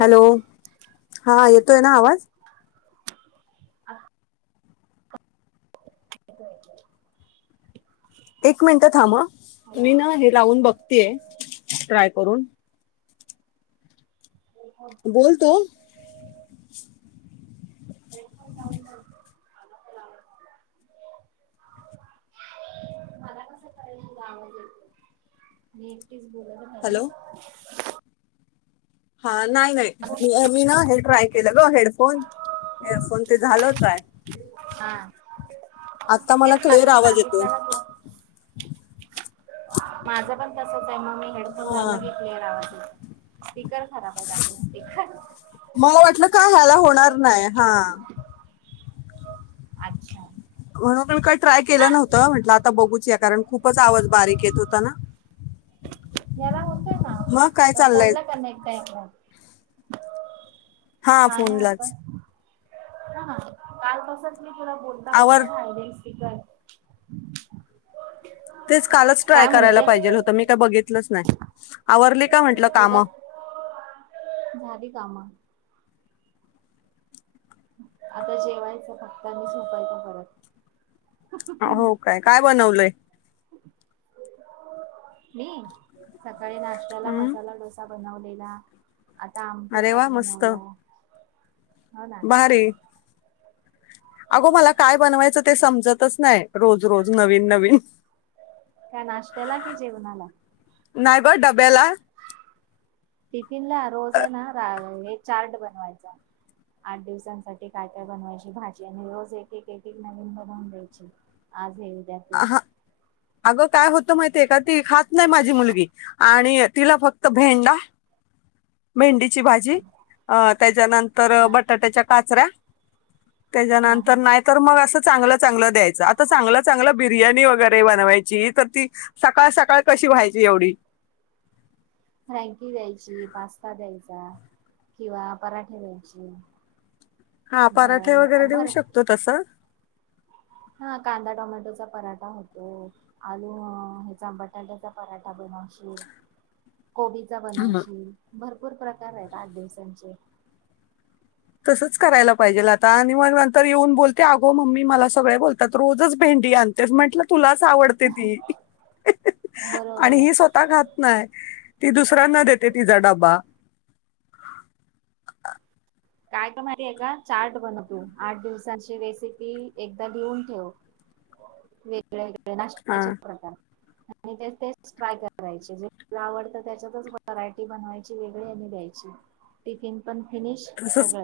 Hello हा येतोय ना आवाज. अ [inaudible] [unintelligible] एक मिनिटं थांब मी ना हे लावून बघतेय ट्राय करून. बोल तू. [inaudible] मला कस कळलंय हिला आवाज येत नाही. हॅलो [inaudible] हा नाही नाही ना मी मी ना हे ट्राय केलं ग हेडफोन हेअरफोन ते झाल ट्राय. हा आता मला तेच ना क्लिअर तिने आवाज येतोय सांगितलं का तुला, माझं पण तसच आहे मग मी हेडफोन लावला हा की क्लिअर आवाज. येतो स्पीकर खराब आहेत आपले स्पीकर. मला वाटलं का ह्याला होणार नाही हा अच्छा. म्हणून म काय ट्राय ना केलं नव्हतं म्हटलं आता बघूच या कारण खूपच आवाज बारीक येत होता ना. याला होतंय मग काय ना चाललंय फोनला कनेक्ट आहे हा. हा काल आस काल, फोनलाच हां तुला आवर बोलली ना. [inaudible] तेच कालच ट्राय करायला पाहिजेल होतं, मी काय बघितलंच नाही. आवरली का म्हटलं काम गत झाली कामं. आता जेवायचं फक्त आनी झोपायचं परत. हो काय, काय बनवलंय? मी, सकाळी नाश्त्याला हं? मसाला डो सा बनवलेला, आता आमटी अरे वा भात मस्त बनवला. हो ना भारी अगो मला काय बनवायचं ते समजतच नाय, रोज रोज नवीन नवीन. काय नाष्ट्याला की जेवनाला? नाही ग डब्याला टिफिन ला रोज ना हे चार्ट बनवायचा. आठ दिवसांसाठी काय काय बनवायची भाजी, आणि रोज एक एक एक एक नवीन बनवून द्यायची. आज हे उद्या ते हा, अगं काय होतं माहितय का, ती खात नाही माझी मुलगी. आणि तिला फक्त भेंडा भेंडीची भाजी, अं त्याच्यानंतर हा बटाट्याच्या काचऱ्या. हा हा त्याच्यानंतर नाय तर मग असं चांगलं चांगलं द्यायचं, आता चांगलं चांगलं बिर्याणी वगैरे बनवायची तर ती सकाळ सकाळ कशी व्हायची एवढी. फ्रँकी द्यायची, पास्ता द्यायचा किंवा पराठे द्यायची. हां पराठे वगैरे देऊ भर शकतो तसं. हा कांदा टोमॅटोचा पराठा होतो. आलू ह्याचा बटाट्याचा पराठा बनवशील, कोबी चा बनवशील, भरपूर प्रकार आहेत आठ दिवसांचे. तसच करायला असं पाहिजेल आता, आणि मग नंतर येऊन बोल ते अगो मम्मी मला सगळे बोलतात, रोजच भेंडी आणतेस, म्हटलं तुलाच आवडते ती, बरोबर आणि आहे हि स्वः. ता खात नाही, ती दुसऱ्यांना देते तिचा डबा. काय कर माहितीय का, चार्ट बनव तू, आठ दिवसांची रेसिपी एकदा लिहून ठेव. वेगळे वेगळे्या हा नाश्याचे प्रकार. आणि ते तेच ट्राय करायचे, जे तुला आवडतं त्याच्यातच व्हरायटी बनवायची ची वेगळी आणि द्यायची, टिफीन पण फिनीश तसंच,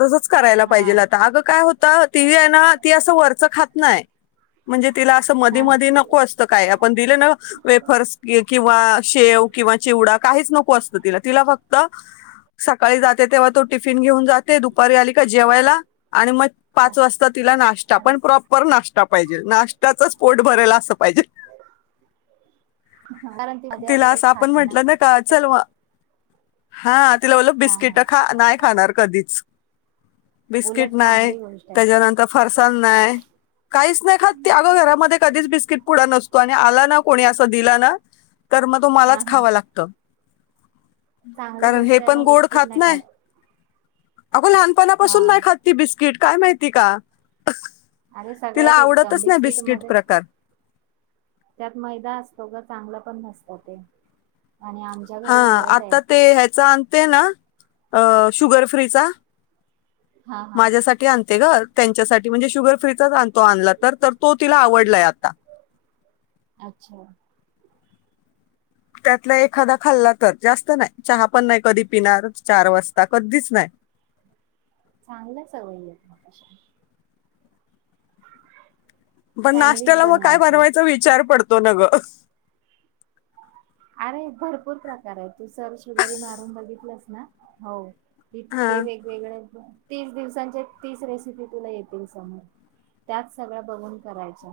तसंच करायला हा पाहिजेल आता, अगं काय होतं ती आहे ना, ती असं वरचं खात नाही, म्हणजे तिला असं मधी हा मधी नको अस त काय, आपण दिलं ना वेफर्स किंवा शेव किंवा चिवडा, काहीच नको असतं तिला, तिला फक्त सकाळी जाते तेव्हा तो टिफिन घेऊन जाते, दुपारी आली का जेवायला आणि मग हा पाच वाजता तिला नाश्ता अरे पण प्रॉपर नाश्ता पायजे, नाश्त्याचच पोट भरायला असं पायजे. कारण ती मध्ये तिला आधे काहीच असं खात आपण नाही ना. म्हटलं का चल मग हा तिला बोललं हा हा बिस्किटं खा, नाय खाणार कधीच. उलट बिस्किट नाय, चांगली गोष्ट आहे त्याच्यानंतर फरसाण नाय. काहीच नाही खात, ते अगं घरामध्ये कधीच बिस्किट पुढा नसतो, आणि आला ना कोणी असा दिला ना, तर मग तो हा मलाच हा खावां लागतं. चांगली कारण हे गोष्ट आहे पण ना गोड बिस्किट खात नाही अगं हा लहानपणापासून नाही खात ती बिस्किट काय माहिती का अरे तिला सगळ्यात उत्तम आवडतच नाही बिस्किट मध्ये प्रकार त्यात मैदा असतो ग चांगलं पण नसतं ते आणि आमच्या हा घरी उलट आहे आता ते ह्याच आणते ना अ शुगर फ्रीचा हा हा माझ्यासाठी आणते ग त्यांच्यासाठी म्हणजे शुगर फ्रीचाच आणतो आणला तर तो तिला आवडलाय आता अच्छा त्यातला एखादा खाल्ला तर जास्त नाही चहा पण नाही कधी पिणार चार वाजता कधीच नाही चांगल्या सवयी आहेत पण सँडविच नाशट्याला मग काय बनवायचं बनवायचा विचार पडतो ना ग अरे भरपूर प्रकार आहे तू सर्च मारून बघितलंस ना हो हा इतके वेगवेगळे तीस दिवसांच्या तीस रेसिपी तुला येतील समोर त्यात सगळ बघून करायच्या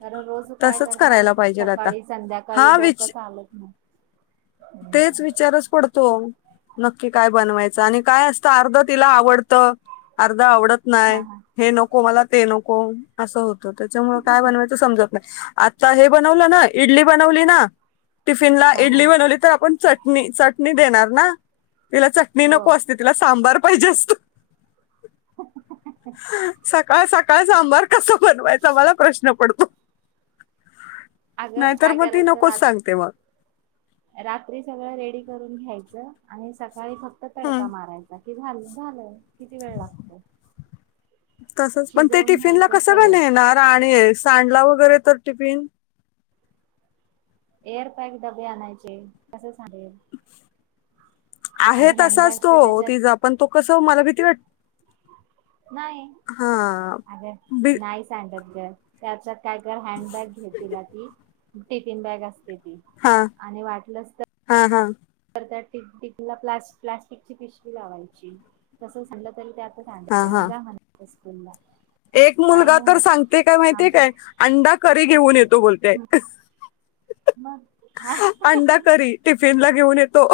कारण रोज काय तसंच करणार करायला पाहिजे आता सकाळी संध्याकाळी हा विच डोकंच चालत नाही तेच हम्म. विचारच पडतो नक्की काय बनवायचं आणि काय असतं अर्ध तिला आवडतं अर्ध आवडत हा नाही हा हे नको मला ते नको असं होत त्याच्यामुळे काय बनवायच समजत नाही हे बनवलं ना इडली बनवली ना टिफिनला हा हा इडली बनवली तर आपण चटणी चटणी देणार ना तिला चटणी हो नको असते तिला सांबार पाहिजे असतो हो सकाळ सकाळ सांबार कसा बनवायचा मला प्रश्न पडतो अगं नाहीतर काय मग ती करायचं नकोच सांगते मग रात्री सगळं रेडी करून घ्यायचं आणि सकाळी फक्त तडका हम्म मारायचा बाकी झाल झालं किती वेळ लागतो तसच पण ते शिजवून टिफिनला घ्यायचं कसं ग सगळं. नेणार आणि सांडला वगैरे तर टिफिन एअरपॅक डबे आणायचे कस सांडेल आहे तसाच हँडबॅग्स तर तो त्याच्यात तिचा पण तो कस मला भीती वाट नाही हा अगं बी नाहीच सांडत ग त्याच्यात काय कर हँडबॅग घेते ना ती टिफीन बॅग असते ती हा आणि वाटलंच तर हा हा तर त्या टी टीफीनला प्ला प्लास्टिकची पिशवी लावायची तस सांडल तरी त्यात हा हा आणि जा म्हणायचं स्कूलला एक काय मुलगा नाही तर होत सांगतय काय माहितीये आमच्या काय अंडा करी घेऊन येतो बोलते मग हा अंडाकरी टिफिन ला घेऊन येतो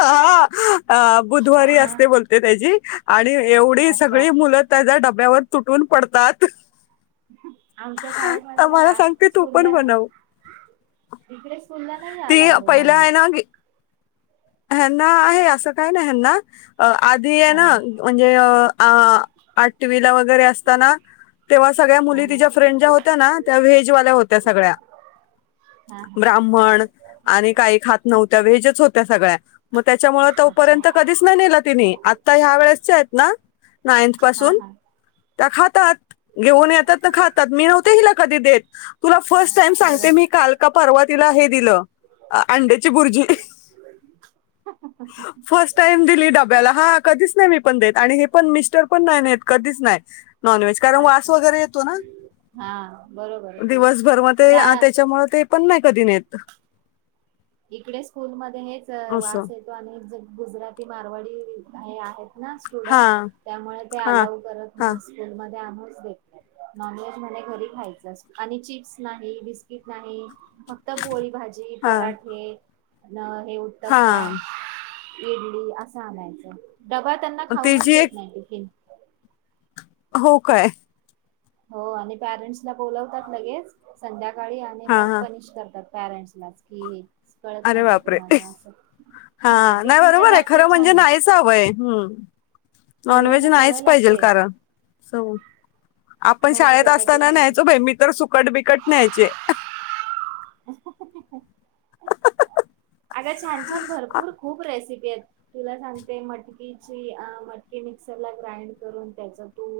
हा बुधवारी हा असते बोलते त्याची आणि एवढी अच्छा सगळी मुलं त्याच्या डब्यावर तुटून पडतात आमच्या शाळेमध्ये तर नाही मला आ सांगते तू पण स्कुलला नाही बनव इकडे स्कुलला नाही ती अलॉउड नॉन पहिला आहे व्हेज ना ह्यांना आहे असं काही नाही ह्यांना आधी आहे हा ना म्हणजे आ आठवीला वगैरे असताना तेव्हा सगळ्या हा मुली हा तिच्या फ्रेंड ज्या होत्या ना त्या व्हेजवाल्या होत्या सगळ्या हा हा ब्राह्मण आणि काही खात नव्हत्या वेजच होत्या सगळ्या म त्याच्यामुळ अच्छा तोपर्यंत कधीच नाय न्हेला तिनि आता ह्या वेळेस च्या हायत ना नाथ हा पासून हा त्या खातात घेऊन येतात ना खातात मी नव्हते हिला कधी देत. तुला फर्स्ट टाईम सांगते बरोबर मी काल का परवा तिला हे दिलं अंड्याची बूर्जी. लाईट गेली? [inaudible] फर्स्ट टाईम दिली डब्याला हा कधीच नाय मी पण देत आणि हे पण मिस्टर पण नाय न्हेत कधीच नाय. नॉन व्हेज कारण वास अच्छा वगैरे येतो ना. हा बरोबर तेच दिवसभर म ते त्या त्याच्यामूळ ते पण नाय कधी न्हेत. इकडे स्कूलमध्ये हेच असं वास येतो आणि ज गुजराती मारवाडी हे आहेत. ना हा स्टुडंट त्यामुळे ते हा अलाव करत हा नाय स्कूलमध्ये आमहीच देत नाय. नॉनव्हेज म्हणे घरी खायच आणि चिप्स नाही बिस्किट नाही फ क्त पोळी भाजी हा पराठे अन् हे उत्तप्पा. हा इडली असं आणायचं डबा त्यांना खाऊनच तिची देत एक नाय टिफीन. हो काय? हो आणि पॅरेंट्सला बोलवतात लगेच संध्याकाळी आणि हा मग हा पनिश करतात. पॅरेंट्सलाच की कळत अरे नाय का बापरे तुम्हाला असं हा टिफिनच्या बाबतीत छान आय. सावय नॉनव्हेज मुलांना सवय नायच पाहिजे लागते कारण. आपण भाजी शाळेत चपाती असताना खायची. न्ह्यायचो बाय मी तर सुकट बिकट न्ह्यायचे. [inaudible] [inaudible] अग छान छान भरपूर खूप रेसिपी आयत. तुला सांगते मटकीची अ मटकी मिक्सर ला ग्राईंड करून त्याच तू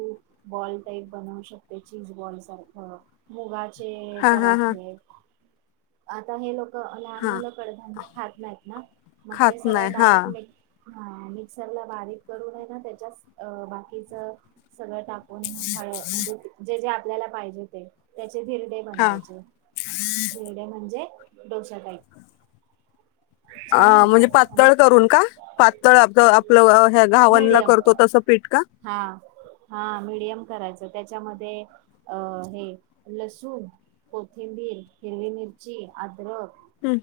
बॉल टाईप बनवू शकते चीज बॉल सारखं. मुगाचे हा हा हा पराठे आता हे लोक लहान हा मुलं कडधान्य खात नायत ना मग ते खात सगळ नाही हा डायरेक्ट मी हा मिक्सर ला बारीक करूनय हाय ना त्याच्याच बाकीच सगळं टा कुण हळ म्हणजे जे जे आपल्याला पाहिजे ते त्याचे धिरदे हा बनवायचे. धिरडे म्हणजे डोसा टाईप. अ छान म्हणजे होतात आणि पातळ करून का? पातळ आपलं आपलं ह्या घावनला मिडियम करतो तसं पीठ का? हा हा मीडियम करायचं त्याच्यामध्ये अ हे लसूण, कोथिंबीर, हिरवी, मिरची, आद्रक हम्.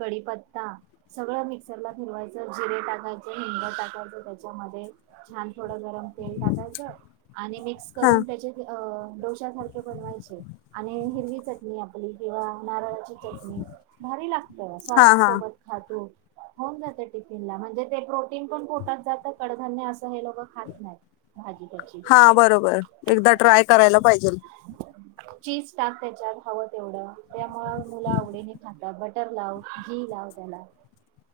कडीप ता सगळं मिक्सरला फिरवायचं जिरे टाकायचं हिंग टाकायचं त्याच्यामध्ये छान थोडं गरम तेल टाकायचं आणि मिक्स हा करून त्याचे डोश्या सारखे बनवायचे आणि हिरवी चटणी आपली किंवा नारळाची चटणी भारी लागतेया ग हा सॉस हा सोबत खा तु. होऊन जाते टिफिन ला म्हणजे ते प्रोटीन पण फटात जात कडधान्य असं हे लोकं खात नायत. भाजी त्याची. हा बरोबर एकदा ट्राय करायला असं पाहिजेल. चीज टाक त्याच्यात हवं तेवढं त्यामुळं मुलं आवडीन खातात बटर लाव. घी लाव त्याला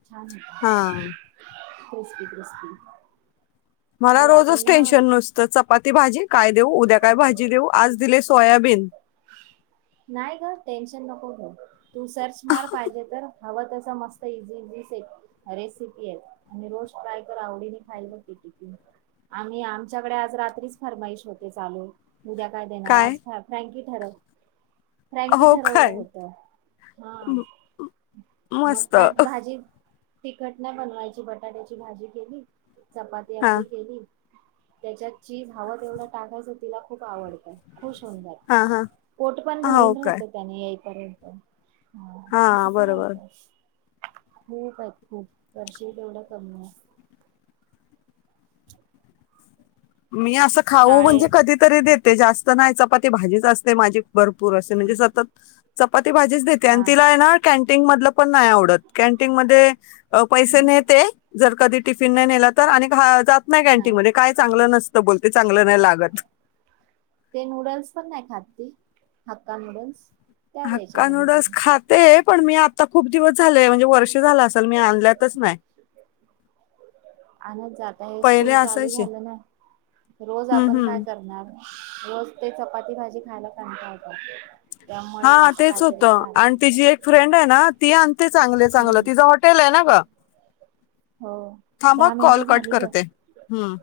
छान हा होत क्रिस्पी क्रिस्पी. मला अरे आपण रोजच ना टेन्शन नुस तर चपाती भाजी काय? देऊ उद्या काय? भाजी देऊ आज दिले सोयाबीन. नाही ग टेन्शन नको घेऊ. तू सर्च मार पाहिजे तर हवं तस मस्त इझीीस. रेसिपी आहेत आणि रोज ट्राय कर आवडीने खायला बघ टिफिन. आम्ही आमच्याकडे आज रात्रीच फरमाईश होते चालू. उद्या काय? देणार आज फ्रँकी ठरव. फ्रँकी हो ठरवलं काय होत हा. म मग मस्त त्यात भाजी [inaudible] तिखट ना बनवायची बटाट्याची भाजी केली चपाती हा आपली केली. त्याच्यात चीज हवं तेवढं टाकायचं तिला खूप आवडतं खुश होऊन जातं. हा हा पोट पण हो भरून काय राहत. त्यांनी येईपर्यंत हा हा असं बरोबर करायचंस. खूप आहेत खूप वर्ष तेवढं कमी आहे. मी असं खाऊ शाळे म्हणजे कधीतरी देते जास्त नाही चपाती भाजीच असते माझी. भरपूर असे म्हणजे सतत चपाती भाजीच देते आणि हा तिला आहे ना. कॅन्टीन मधलं पण नाही आवडत कॅन्टीन मध्ये पैसे नेते जर कधी टिफिन नाही नेला तर आणि नाही कॅंटी हा मध्ये काय चांगलं नसतं बोलते चांगलं नाही लागत. ते नूडल्स पण नाही खातती हक्का नूडल्स. त्या द्यायच्या हक्का नूडल्स कधीतरी खात ते पण मी आत्ता खूप दिवस झाले म्हणजे वर्ष झालं असेल मी आणल्यातच नाही. आणच जात हे पहिले स्कूल चालू असायचे झालं ना रोज हम्म आपण काय हम्म करणार. रोज ते चपाती भाजी खायला कंटाळतात. त्यामुळे हा असं तेच काहीतरी होतं त्रास आणि तिचीी एक फ्रेंड आहे ना ती आणते चांगले चांगलं तिझं हॉटेल आहे ना ग. हो थांब दहा कॉल मिनटं कट झाली ग करते हम्म.